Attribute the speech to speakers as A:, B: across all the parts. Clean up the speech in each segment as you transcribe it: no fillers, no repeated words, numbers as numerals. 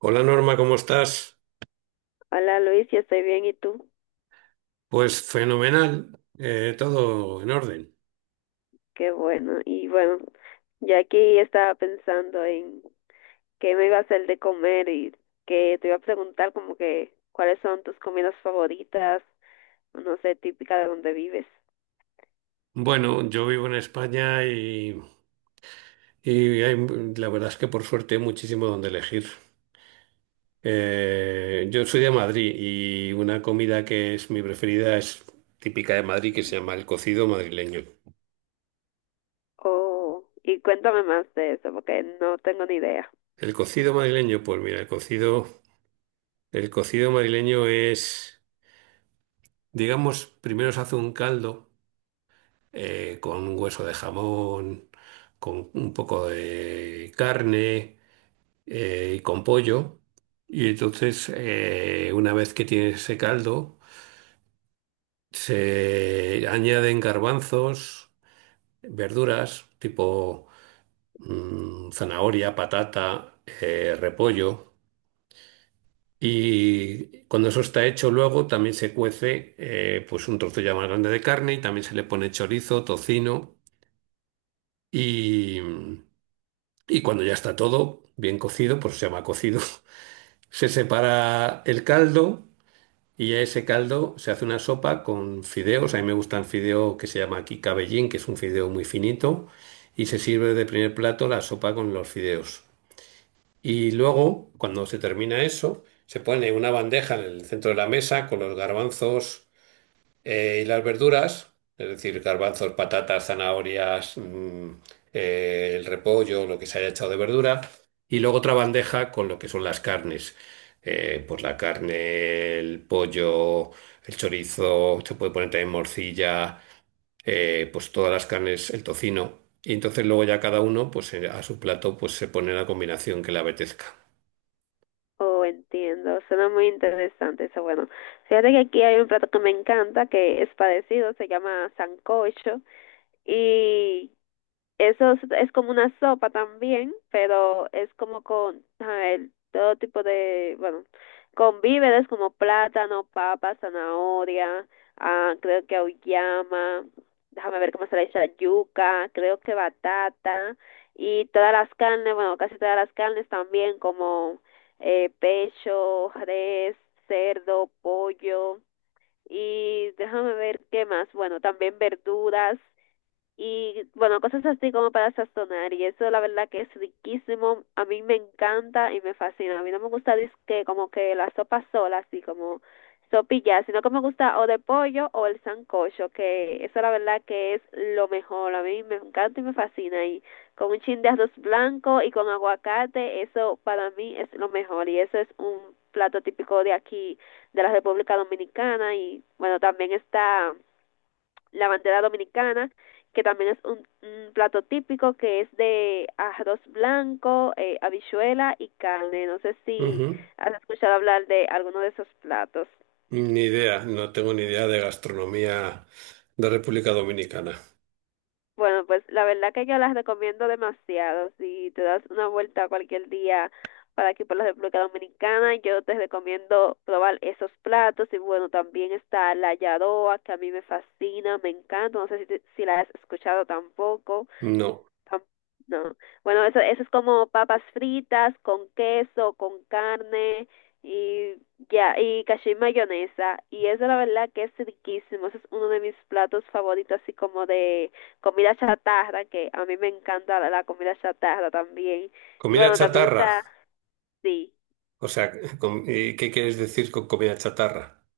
A: Hola Norma, ¿cómo estás?
B: Hola Luis, yo estoy bien, ¿y tú?
A: Pues fenomenal, todo en orden.
B: Qué bueno. Y bueno, ya aquí estaba pensando en qué me iba a hacer de comer y que te iba a preguntar como que cuáles son tus comidas favoritas, no sé, típica de donde vives.
A: Bueno, yo vivo en España y la verdad es que por suerte hay muchísimo donde elegir. Yo soy de Madrid y una comida que es mi preferida es típica de Madrid, que se llama el cocido madrileño.
B: Oh, y cuéntame más de eso porque no tengo ni idea.
A: El cocido madrileño, pues mira, el cocido madrileño es, digamos, primero se hace un caldo, con un hueso de jamón, con un poco de carne y con pollo. Y entonces, una vez que tienes ese caldo, se añaden garbanzos, verduras tipo zanahoria, patata, repollo. Y cuando eso está hecho, luego también se cuece, pues un trozo ya más grande de carne, y también se le pone chorizo, tocino y... Y cuando ya está todo bien cocido, por eso se llama cocido, se separa el caldo, y a ese caldo se hace una sopa con fideos. A mí me gusta el fideo que se llama aquí cabellín, que es un fideo muy finito, y se sirve de primer plato la sopa con los fideos. Y luego, cuando se termina eso, se pone una bandeja en el centro de la mesa con los garbanzos y las verduras, es decir, garbanzos, patatas, zanahorias, el repollo, lo que se haya echado de verdura. Y luego otra bandeja con lo que son las carnes. Pues la carne, el pollo, el chorizo; se puede poner también morcilla, pues todas las carnes, el tocino. Y entonces luego ya cada uno, pues, a su plato, pues se pone la combinación que le apetezca.
B: Oh, entiendo, suena muy interesante eso. Bueno, fíjate que aquí hay un plato que me encanta, que es parecido, se llama sancocho. Y Eso es, como una sopa también, pero es como con, a ver, todo tipo de, bueno, con víveres como plátano, papa, zanahoria, ah, creo que auyama, déjame ver cómo se le dice yuca, creo que batata, y todas las carnes, bueno, casi todas las carnes también, como pecho, res, cerdo, pollo, y déjame ver qué más, bueno, también verduras y bueno, cosas así como para sazonar. Y eso la verdad que es riquísimo. A mí me encanta y me fascina. A mí no me gusta que como que la sopa sola, así como sopilla, sino que me gusta o de pollo o el sancocho, que eso la verdad que es lo mejor. A mí me encanta y me fascina. Y con un chin de arroz blanco y con aguacate, eso para mí es lo mejor. Y eso es un plato típico de aquí, de la República Dominicana. Y bueno, también está la bandera dominicana, que también es un plato típico que es de arroz blanco, habichuela y carne. No sé si
A: Ujú.
B: has escuchado hablar de alguno de esos platos.
A: Ni idea, no tengo ni idea de gastronomía de República Dominicana.
B: Bueno, pues la verdad que yo las recomiendo demasiado. Si te das una vuelta cualquier día para aquí por la República Dominicana, yo te recomiendo probar esos platos. Y bueno, también está la yadoa, que a mí me fascina, me encanta. No sé si la has escuchado tampoco.
A: No.
B: Tam- No. Bueno, eso es como papas fritas con queso, con carne y ya, y cacio y mayonesa. Y eso la verdad que es riquísimo. Ese es uno de mis platos favoritos, así como de comida chatarra, que a mí me encanta la comida chatarra también. Y
A: Comida
B: bueno, también
A: chatarra.
B: está, sí,
A: O sea, ¿qué quieres decir con comida chatarra?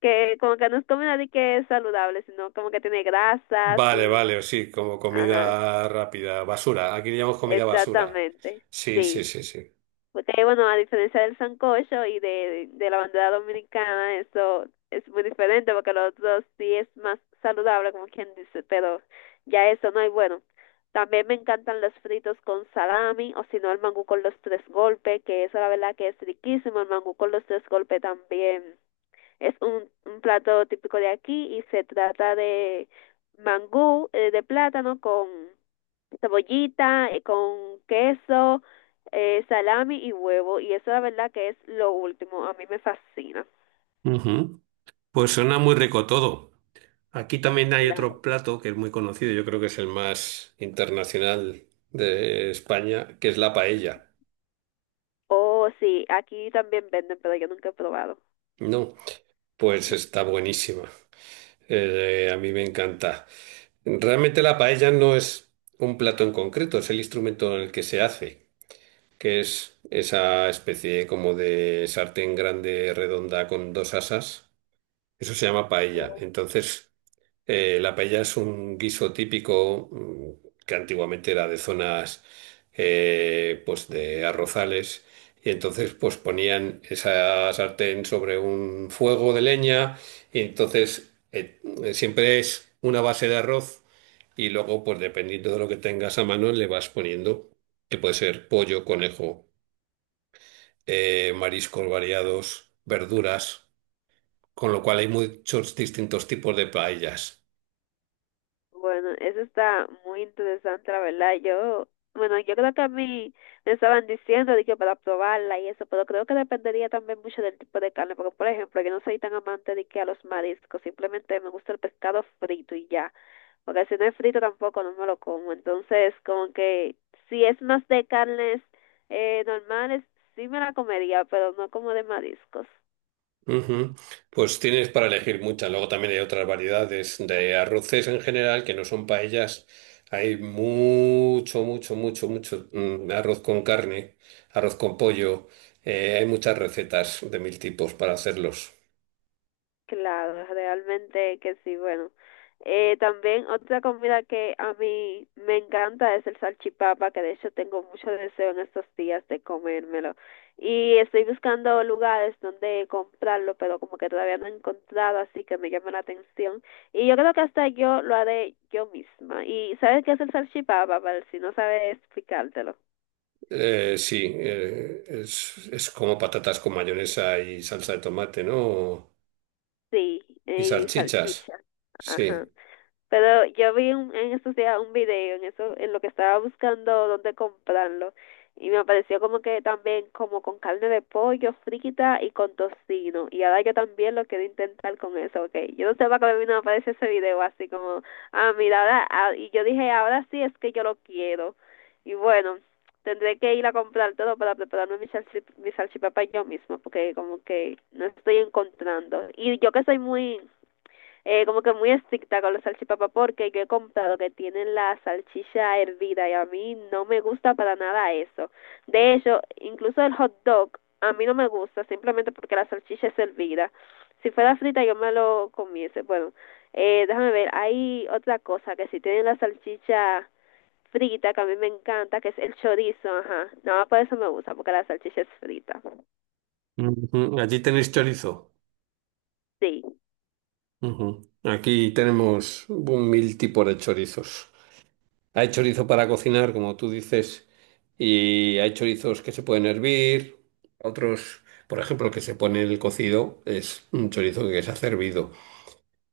B: que como que no es comida de que es saludable, sino como que tiene grasas
A: Vale,
B: y,
A: vale, o sí, como
B: ajá,
A: comida rápida, basura. Aquí le llamamos comida basura.
B: exactamente.
A: Sí, sí,
B: Sí.
A: sí, sí.
B: Porque, bueno, a diferencia del sancocho y de la bandera dominicana, eso es muy diferente porque los otros sí es más saludable, como quien dice, pero ya eso no hay bueno. También me encantan los fritos con salami o si no el mangú con los tres golpes, que eso la verdad que es riquísimo. El mangú con los tres golpes también es un plato típico de aquí y se trata de mangú de plátano con cebollita con queso, salami y huevo. Y eso la verdad que es lo último. A mí me fascina.
A: Ujú. Pues suena muy rico todo. Aquí también hay
B: Claro.
A: otro plato que es muy conocido, yo creo que es el más internacional de España, que es la paella.
B: Oh, sí, aquí también venden, pero yo nunca he probado.
A: No, pues
B: No.
A: está buenísima. A mí me encanta. Realmente la paella no es un plato en concreto, es el instrumento en el que se hace, que es esa especie como de sartén grande redonda con dos asas. Eso se llama paella. Entonces, la paella es un guiso típico, que antiguamente era de zonas, pues de arrozales, y entonces pues ponían esa sartén sobre un fuego de leña, y entonces, siempre es una base de arroz, y luego pues dependiendo de lo que tengas a mano le vas poniendo, que puede ser pollo, conejo, mariscos variados, verduras, con lo cual hay muchos distintos tipos de paellas.
B: Bueno, eso está muy interesante, la verdad. Yo, bueno, yo creo que a mí me estaban diciendo de que para probarla y eso, pero creo que dependería también mucho del tipo de carne, porque por ejemplo, yo no soy tan amante de que a los mariscos, simplemente me gusta el pescado frito y ya. Porque si no es frito tampoco no me lo como. Entonces, como que si es más de carnes normales, sí me la comería, pero no como de mariscos.
A: Ujú. Pues tienes para elegir muchas. Luego también hay otras variedades de arroces en general que no son paellas. Hay mucho, mucho, mucho, mucho, arroz con carne, arroz con pollo. Hay muchas recetas de mil tipos para hacerlos.
B: Claro, realmente que sí, bueno. También otra comida que a mí me encanta es el salchipapa, que de hecho tengo mucho deseo en estos días de comérmelo. Y estoy buscando lugares donde comprarlo, pero como que todavía no he encontrado, así que me llama la atención. Y yo creo que hasta yo lo haré yo misma. ¿Y sabes qué es el salchipapa, Val? Si no sabes explicártelo.
A: Sí, es como patatas con mayonesa y salsa de tomate, ¿no?
B: Sí,
A: Y
B: y
A: salchichas.
B: salchicha.
A: Sí.
B: Ajá. Pero yo en estos días un video en eso, en lo que estaba buscando dónde comprarlo y me apareció como que también como con carne de pollo frita y con tocino y ahora yo también lo quiero intentar con eso, okay. Yo no sé para qué me vino a aparecer ese video así como, ah, mira, ahora, ah, y yo dije, ahora sí es que yo lo quiero. Y bueno, tendré que ir a comprar todo para prepararme mi salchipapa yo misma porque como que no estoy encontrando. Y yo que soy muy como que muy estricta con la salchipapa porque yo he comprado que tienen la salchicha hervida y a mí no me gusta para nada eso. De hecho, incluso el hot dog a mí no me gusta simplemente porque la salchicha es hervida. Si fuera frita yo me lo comiese. Bueno, déjame ver, hay otra cosa que si tienen la salchicha frita que a mí me encanta, que es el chorizo, ajá. No, por eso me gusta, porque la salchicha es frita.
A: Ujú. Allí tenéis chorizo.
B: Sí.
A: Ujú. Aquí tenemos un mil tipos de chorizos. Hay chorizo para cocinar, como tú dices, y hay chorizos que se pueden hervir, otros, por ejemplo, el que se pone en el cocido es un chorizo que se ha hervido.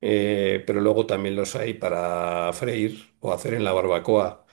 A: Pero luego también los hay para freír o hacer en la barbacoa.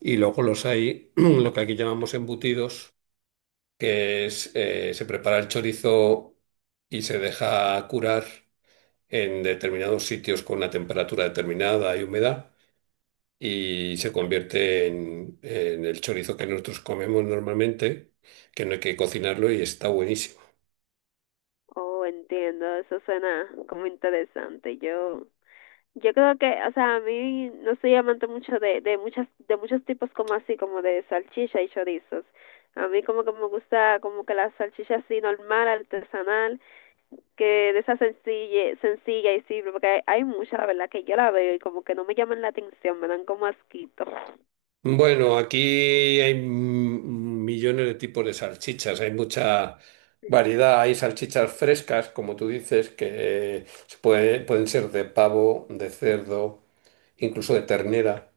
A: Y luego los hay, lo que aquí llamamos embutidos, que es, se prepara el chorizo y se deja curar en determinados sitios con una temperatura determinada y humedad, y se convierte en el chorizo que nosotros comemos normalmente, que no hay que cocinarlo y está buenísimo.
B: Oh, entiendo, eso suena como interesante. Yo Yo creo que, o sea, a mí no soy amante mucho de muchas, de muchos tipos como así, como de salchicha y chorizos. A mí como que me gusta como que la salchicha así normal, artesanal, que de esa sencilla, sencilla y simple, porque hay mucha, la verdad, que yo la veo y como que no me llaman la atención, me dan como asquito.
A: Bueno, aquí hay, millones de tipos de salchichas, hay mucha variedad, hay salchichas frescas, como tú dices, que pueden ser de pavo, de cerdo, incluso de ternera,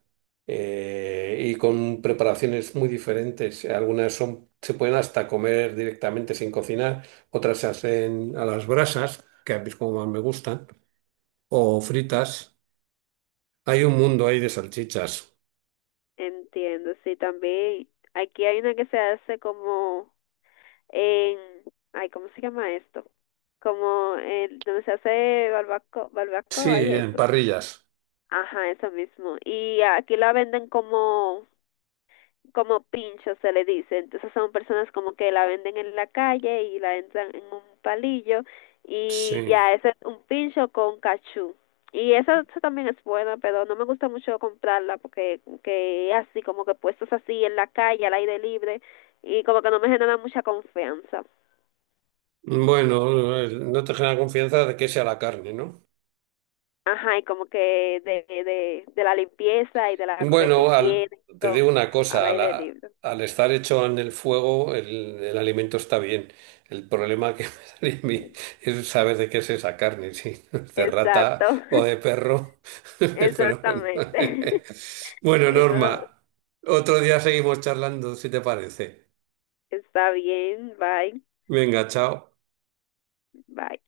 A: y con preparaciones muy diferentes. Algunas son, se pueden hasta comer directamente sin cocinar, otras se hacen a las brasas, que a mí es como más me gustan, o fritas. Hay un mundo ahí de salchichas.
B: Entiendo, sí, también aquí hay una que se hace como en, ay, ¿cómo se llama esto? Como el, donde se hace barbaco,
A: Sí,
B: barbacoa y
A: en
B: eso.
A: parrillas.
B: Ajá, eso mismo. Y aquí la venden como, como pincho, se le dice. Entonces son personas como que la venden en la calle y la entran en un palillo y
A: Sí.
B: ya, ese es un pincho con cachú. Y eso también es bueno, pero no me gusta mucho comprarla porque que así, como que puestos así en la calle, al aire libre, y como que no me genera mucha confianza.
A: Bueno, no te genera confianza de que sea la carne, ¿no?
B: Ajá, y como que de la limpieza y de la correcta
A: Bueno, al-
B: higiene, y
A: te
B: todo,
A: digo una
B: al
A: cosa,
B: aire libre.
A: al estar hecho en el fuego, el alimento está bien. El problema que me sale a mí es saber de qué es esa carne, si no es de rata
B: Exacto.
A: o de perro. Pero bueno.
B: Exactamente.
A: Bueno,
B: Eso
A: Norma, otro día seguimos charlando, si te parece.
B: está bien. Bye.
A: Venga, chao.
B: Bye.